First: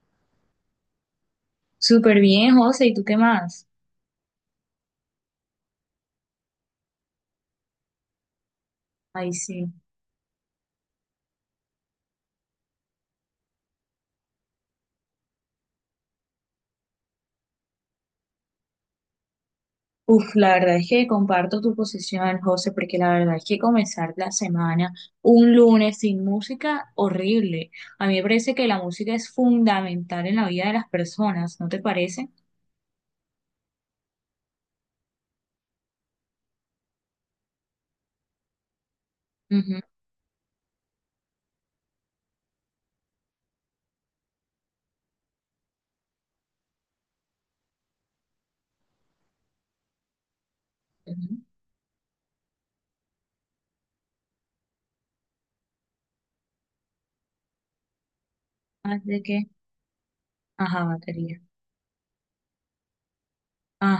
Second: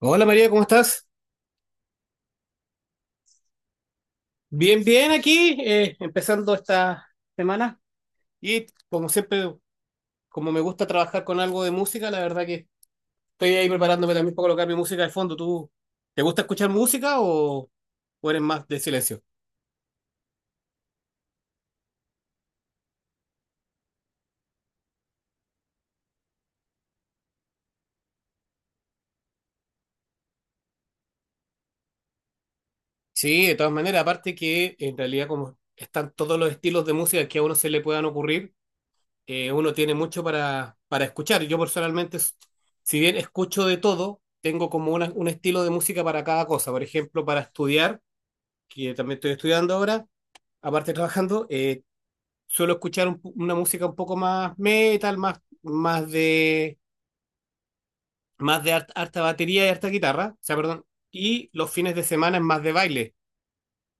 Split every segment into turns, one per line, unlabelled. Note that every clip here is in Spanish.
Hola María, ¿cómo estás?
Súper bien, José, ¿y tú qué más?
Bien, bien aquí, empezando esta semana. Y como
Ay,
siempre,
sí.
como me gusta trabajar con algo de música, la verdad que estoy ahí preparándome también para colocar mi música de fondo. ¿Tú te gusta escuchar música o eres más de silencio?
Uf, la verdad es que comparto tu posición, José, porque la verdad es que comenzar la semana un lunes sin música, horrible. A mí me parece que la música es fundamental en la vida de las personas, ¿no te parece?
Sí, de todas maneras, aparte que en realidad como están todos los estilos de música que a uno se le puedan ocurrir, uno
Ujú,
tiene mucho para escuchar. Yo personalmente, si bien escucho de todo, tengo como un estilo de música para cada cosa. Por ejemplo, para estudiar, que también estoy estudiando ahora, aparte de
ujú.
trabajando, suelo escuchar una música un poco más metal, más de
¿Más
harta
de qué?
batería y harta guitarra, o sea, perdón,
Ajá, batería.
y los fines de semana es más de baile.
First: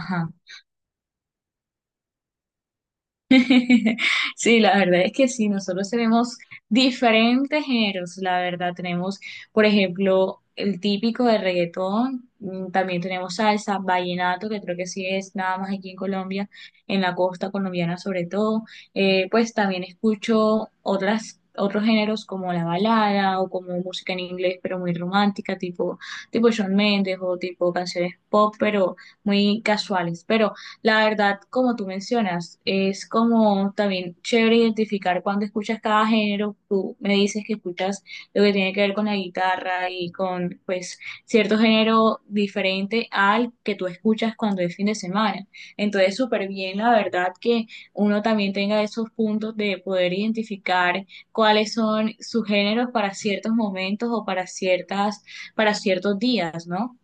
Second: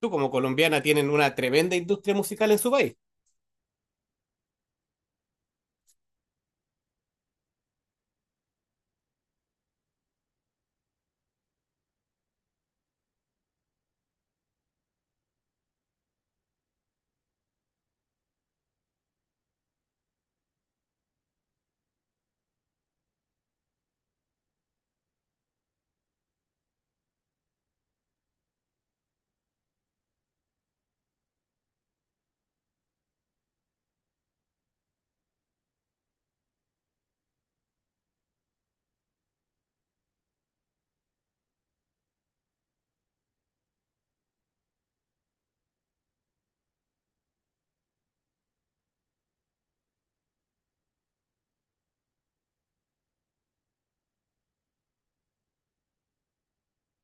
Tú como colombiana tienen una tremenda industria musical en su país.
Sí, la verdad es que sí, nosotros tenemos diferentes géneros, la verdad tenemos, por ejemplo, el típico de reggaetón, mm, también tenemos salsa, vallenato, que creo que sí es nada más aquí en Colombia, en la costa colombiana sobre todo. Pues también escucho otros géneros como la balada o como música en inglés, pero muy romántica, tipo Shawn Mendes o tipo canciones pop, pero muy casuales, pero... La verdad, como tú mencionas, es como también chévere identificar cuando escuchas cada género. Tú me dices que escuchas lo que tiene que ver con la guitarra y con pues cierto género diferente al que tú escuchas cuando es fin de semana. Entonces, súper bien, la verdad, que uno también tenga esos puntos de poder identificar cuáles son sus géneros para ciertos momentos o para para ciertos días, ¿no?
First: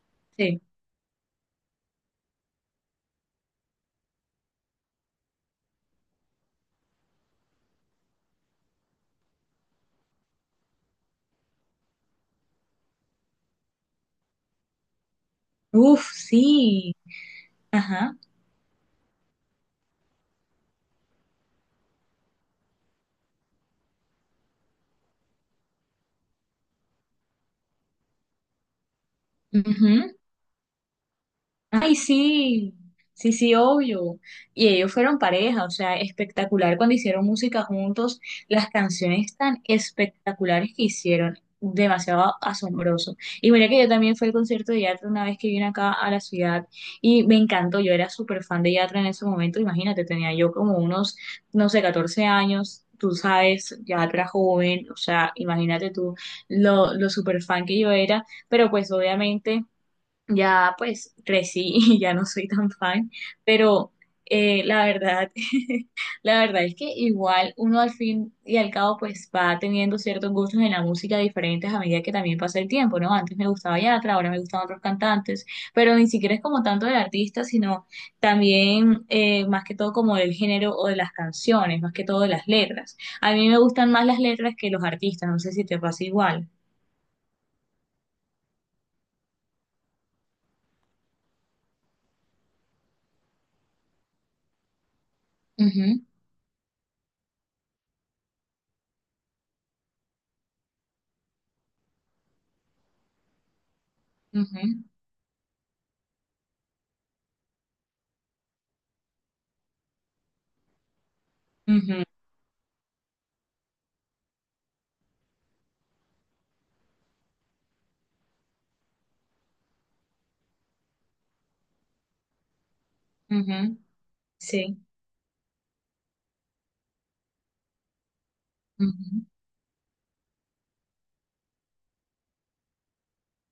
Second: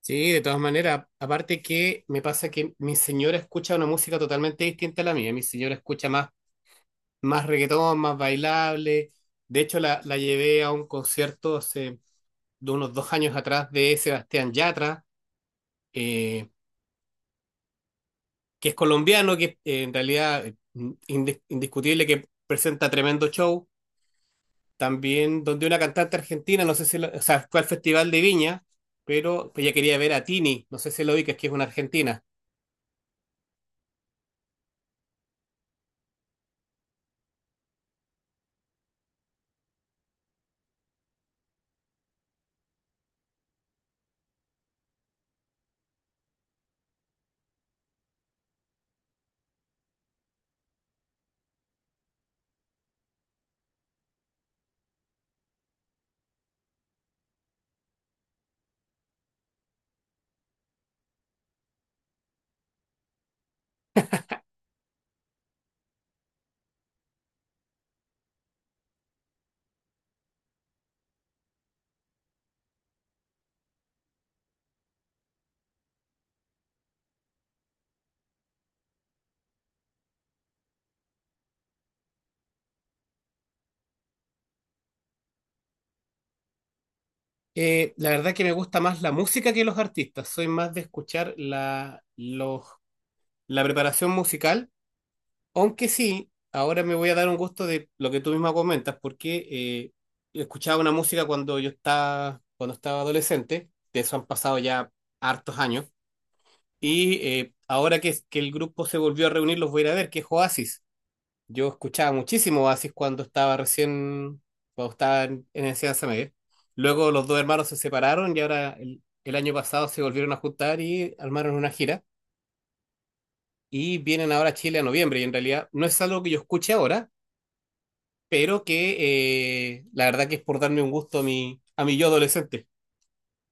Sí, de todas
Sí.
maneras, aparte que me pasa que mi señora escucha una música totalmente distinta a la mía. Mi señora escucha más, más reggaetón, más bailable. De hecho, la llevé a un concierto hace de unos 2 años atrás de Sebastián Yatra,
Uf,
eh,
sí. Ajá.
que es colombiano, que en realidad, indiscutible que presenta tremendo show. También donde una cantante argentina, no sé si, o sea, fue al Festival de Viña, pero ella quería ver
Ujú.
a Tini, no sé si lo ubicas, que es una
Ay,
argentina.
sí, sí, sí, obvio. Y ellos fueron pareja, o sea, espectacular cuando hicieron música juntos, las canciones tan espectaculares que hicieron, demasiado asombroso. Y mira que yo también fui al concierto de Yatra una vez que vine acá a la ciudad y me encantó, yo era súper fan de Yatra en ese momento, imagínate, tenía yo como unos, no sé, 14 años. Tú sabes, Yatra joven, o sea, imagínate tú lo súper fan que yo era, pero pues obviamente ya pues crecí y ya no soy tan fan, pero la verdad, la verdad es que igual uno al fin y al cabo pues va teniendo ciertos gustos en la música diferentes a medida que también pasa el tiempo, ¿no? Antes me gustaba Yatra, ahora me gustan otros cantantes, pero ni siquiera es como tanto del artista, sino también más que todo como del género o de las canciones, más que todo de las letras. A mí me gustan más las letras que los artistas, no sé si te pasa igual.
La verdad que me gusta más la música que los artistas, soy más de escuchar la preparación musical. Aunque
Ujú,
sí, ahora me voy a dar un gusto de lo que tú misma comentas, porque escuchaba una música cuando yo estaba, cuando estaba adolescente, de eso han pasado
ujú,
ya hartos años, y ahora que el grupo se volvió a reunir, los voy a ir a ver, que es Oasis. Yo
ujú,
escuchaba muchísimo Oasis cuando estaba recién, cuando estaba en enseñanza media. Luego los dos hermanos se separaron y ahora el año pasado se volvieron a juntar y armaron una gira.
ujú,
Y vienen ahora a Chile a
sí.
noviembre, y en realidad no es algo que yo escuche ahora, pero
Ujú.
que, la verdad que es por darme un gusto a mi yo adolescente.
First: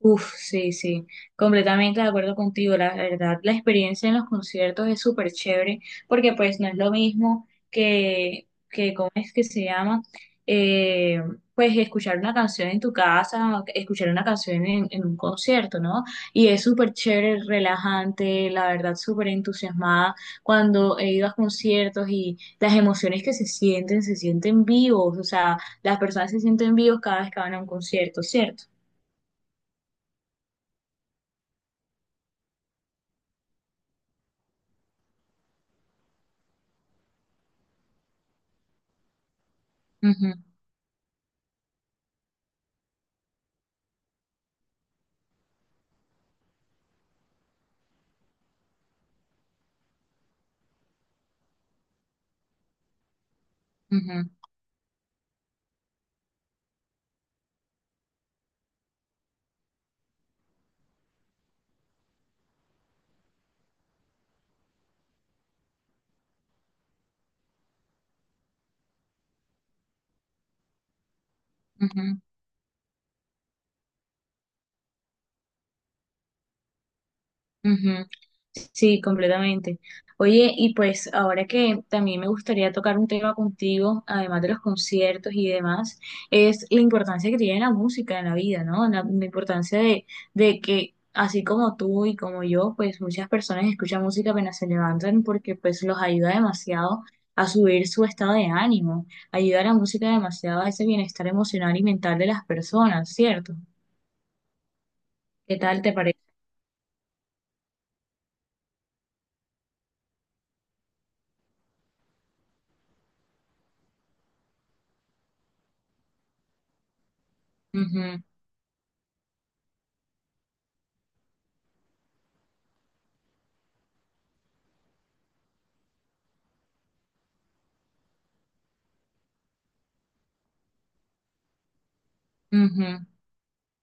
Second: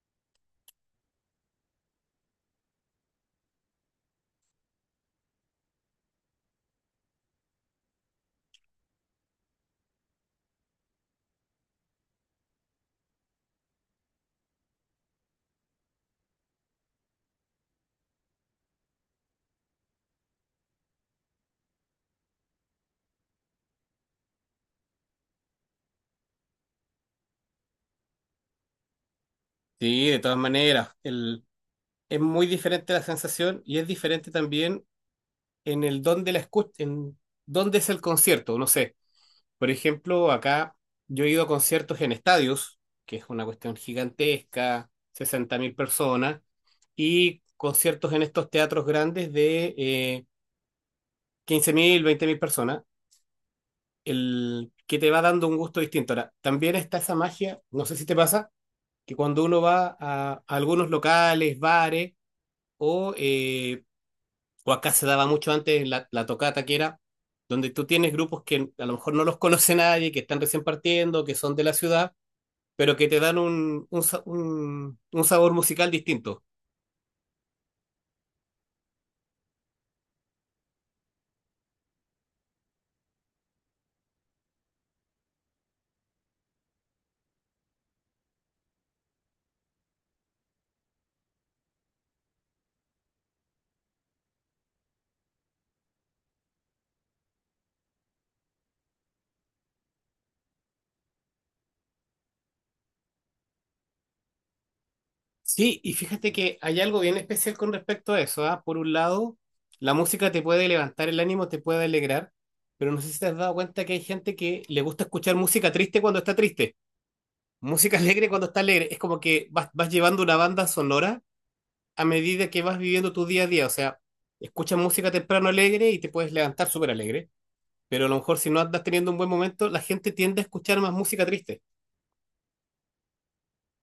Uf, sí, sí, completamente de acuerdo contigo. La verdad, la experiencia en los conciertos es súper chévere porque pues no es lo mismo que ¿cómo es que se llama? Eh, pues escuchar una canción en tu casa, o escuchar una canción en un concierto, ¿no? Y es súper chévere, relajante, la verdad, súper entusiasmada cuando he ido a conciertos y las emociones que se sienten vivos, o sea, las personas se sienten vivos cada vez que van a un concierto, ¿cierto?
Sí, de todas maneras, el, es muy diferente la sensación y es diferente también en el dónde en dónde es el concierto, no sé. Por ejemplo,
Ujú.
acá yo he ido a conciertos en estadios, que es una cuestión gigantesca, 60 mil personas, y conciertos en estos teatros grandes de 15 mil, 20 mil personas,
Ujú,
el que te va dando un gusto distinto. Ahora, también está esa magia, no sé si te pasa, que cuando uno va a algunos locales, bares, o, eh, o acá se daba mucho antes la tocata, que era donde tú tienes grupos que a lo mejor no los conoce nadie, que están recién partiendo, que son de la ciudad,
ujú,
pero que te dan un sabor musical distinto.
ujú. Sí, completamente. Oye, y pues ahora que también me gustaría tocar un tema contigo, además de los conciertos y demás, es la importancia que tiene la música en la vida, ¿no? La importancia de que así como tú y como yo, pues muchas personas escuchan música apenas se levantan porque pues los ayuda demasiado a subir su estado de ánimo, ayuda a la música demasiado a ese bienestar emocional y mental de las personas, ¿cierto? ¿Qué
Sí,
tal
y
te parece?
fíjate que hay algo bien especial con respecto a eso, ¿ah? Por un lado, la música te puede levantar el ánimo, te puede alegrar, pero no sé si te has dado cuenta que hay gente que le gusta escuchar música triste cuando está triste, música
Ujú,
alegre cuando está alegre. Es como que vas llevando una banda sonora a medida que vas viviendo tu día a día. O sea, escuchas música temprano alegre y te puedes levantar súper alegre, pero a lo mejor si no andas teniendo un buen momento, la gente tiende a escuchar más música triste.
ujú.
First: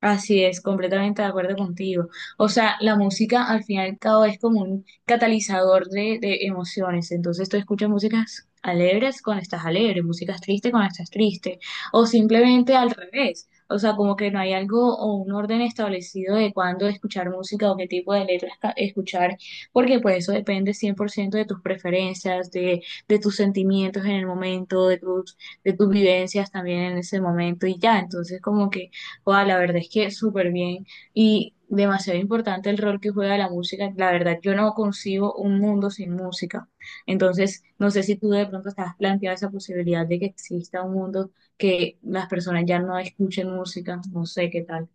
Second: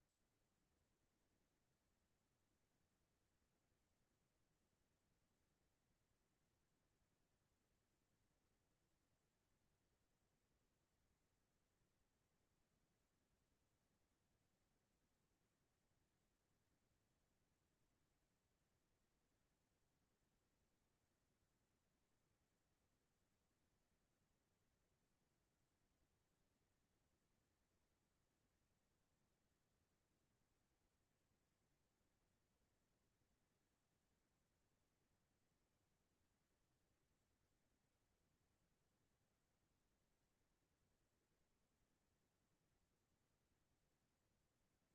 Así es, completamente de acuerdo contigo. O sea, la música al fin y al cabo es como un catalizador de emociones. Entonces tú escuchas músicas alegres cuando estás alegre, músicas tristes cuando estás triste, o simplemente al revés. O sea, como que no hay algo o un orden establecido de cuándo escuchar música o qué tipo de letras escuchar, porque pues eso depende 100% de tus preferencias, de tus sentimientos en el momento, de tus vivencias también en ese momento y ya. Entonces como que... Wow, la verdad es que súper bien y demasiado importante el rol que juega la música. La verdad, yo no concibo un mundo sin música. Entonces, no sé si tú de pronto estás planteado esa posibilidad de que exista un mundo que las personas ya no escuchen música. No sé qué tal.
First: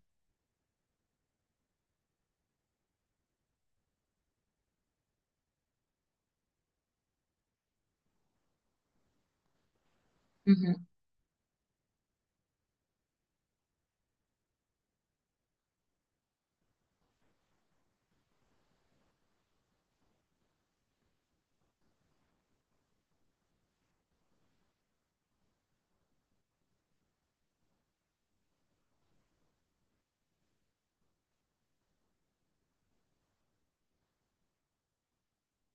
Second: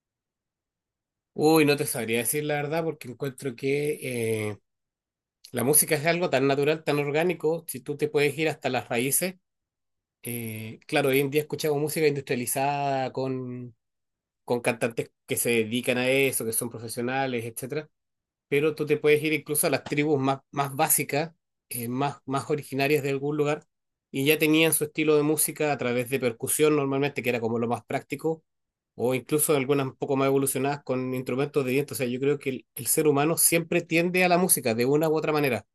Uy, no te sabría decir la verdad porque encuentro que... la música es algo tan natural, tan orgánico, si tú te puedes ir hasta las raíces. Claro, hoy en día escuchamos música industrializada con cantantes que se dedican a eso, que son profesionales, etcétera, pero tú te puedes ir incluso a las tribus más, más básicas, más, más originarias de algún lugar, y ya tenían su estilo de música a través de percusión normalmente, que era como lo más práctico, o incluso algunas un poco más evolucionadas con instrumentos de viento. O sea, yo creo que el ser humano siempre tiende a la música de una u otra manera.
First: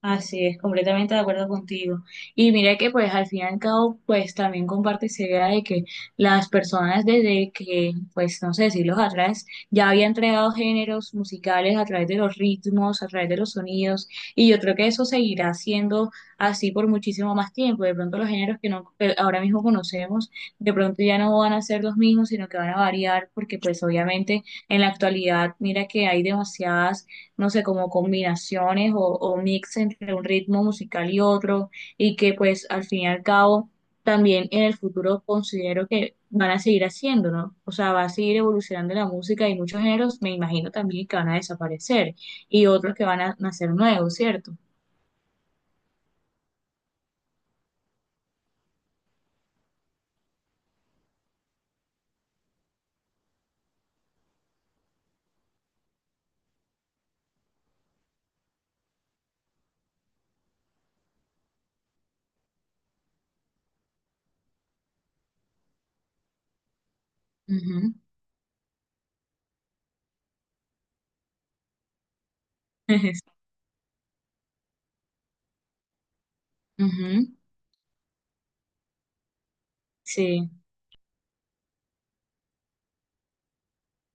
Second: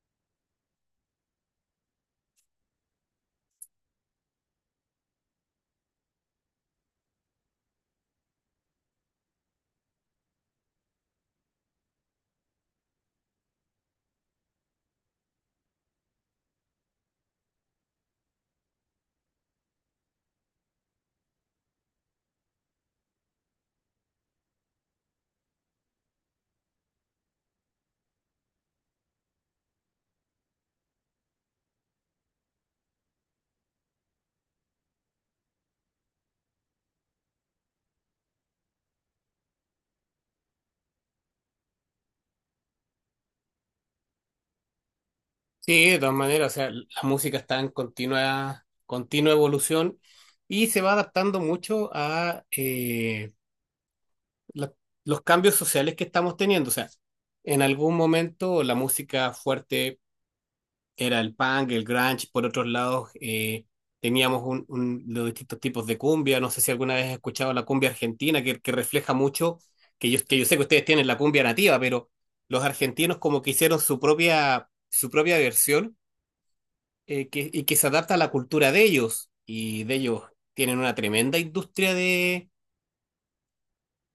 Así es, completamente de acuerdo contigo. Y mira que pues al fin y al cabo pues también comparte esa idea de que las personas desde que pues no sé, siglos atrás ya habían creado géneros musicales a través de los ritmos, a través de los sonidos y yo creo que eso seguirá siendo así por muchísimo más tiempo. De pronto los géneros que no que ahora mismo conocemos de pronto ya no van a ser los mismos, sino que van a variar porque pues obviamente en la actualidad mira que hay demasiadas no sé, como combinaciones o mix entre un ritmo musical y otro, y que pues al fin y al cabo también en el futuro considero que van a seguir haciendo, ¿no? O sea, va a seguir evolucionando la música y muchos géneros me imagino también que van a desaparecer y otros que van a nacer nuevos, ¿cierto?
Sí, de todas maneras, o sea, la música está en continua, continua evolución y se va adaptando mucho a la- los cambios sociales que estamos teniendo. O sea, en algún momento la música fuerte era el punk, el grunge, por otros lados teníamos los distintos tipos de cumbia. No sé si alguna vez has escuchado la cumbia
Ujú.
argentina, que refleja mucho, que que yo sé que ustedes tienen la cumbia nativa, pero los argentinos como que hicieron su propia versión,
Ujú.
y que se adapta a la cultura de ellos. Y de ellos
Sí,
tienen una tremenda industria de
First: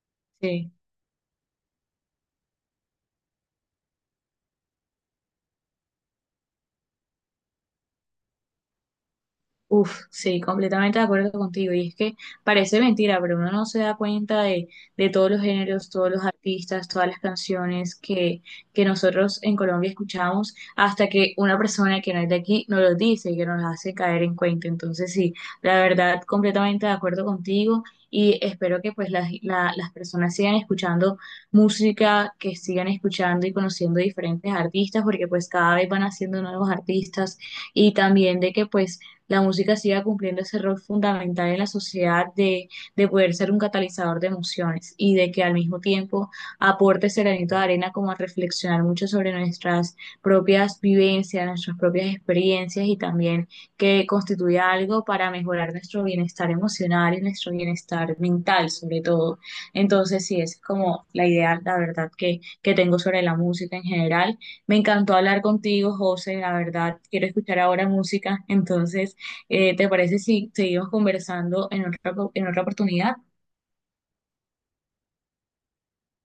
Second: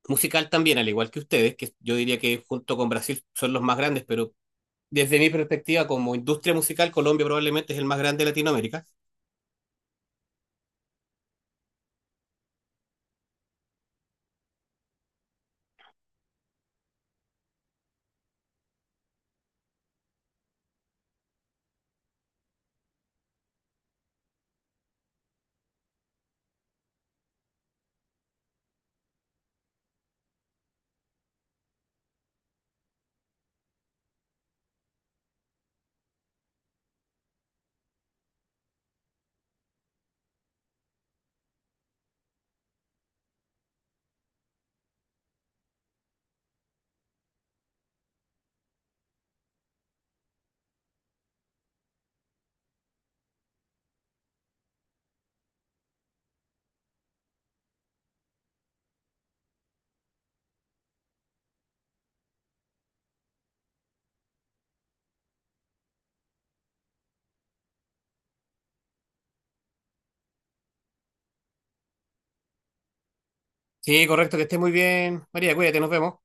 musical
sí.
también, al igual que ustedes, que yo diría que junto con Brasil son los más grandes, pero desde mi perspectiva como industria musical, Colombia probablemente es el más grande de Latinoamérica.
Uf, sí, completamente de acuerdo contigo. Y es que parece mentira, pero uno no se da cuenta de todos los géneros, todos los artistas, todas las canciones que nosotros en Colombia escuchamos, hasta que una persona que no es de aquí nos los dice y que nos hace caer en cuenta. Entonces, sí, la verdad, completamente de acuerdo contigo. Y espero que pues las personas sigan escuchando música, que sigan escuchando y conociendo diferentes artistas, porque pues cada vez van haciendo nuevos artistas y también de que pues la música siga cumpliendo ese rol fundamental en la sociedad de poder ser un catalizador de emociones y de que al mismo tiempo aporte ese granito de arena como a reflexionar mucho sobre nuestras propias vivencias, nuestras propias experiencias y también que constituya algo para mejorar nuestro bienestar emocional y nuestro bienestar mental sobre todo. Entonces, sí, esa es como la idea, la verdad, que tengo sobre la música en general. Me encantó hablar contigo, José, la verdad, quiero escuchar ahora música, entonces... ¿Te parece si seguimos conversando en en otra oportunidad?
Sí, correcto, que estés muy bien. María, cuídate, nos vemos.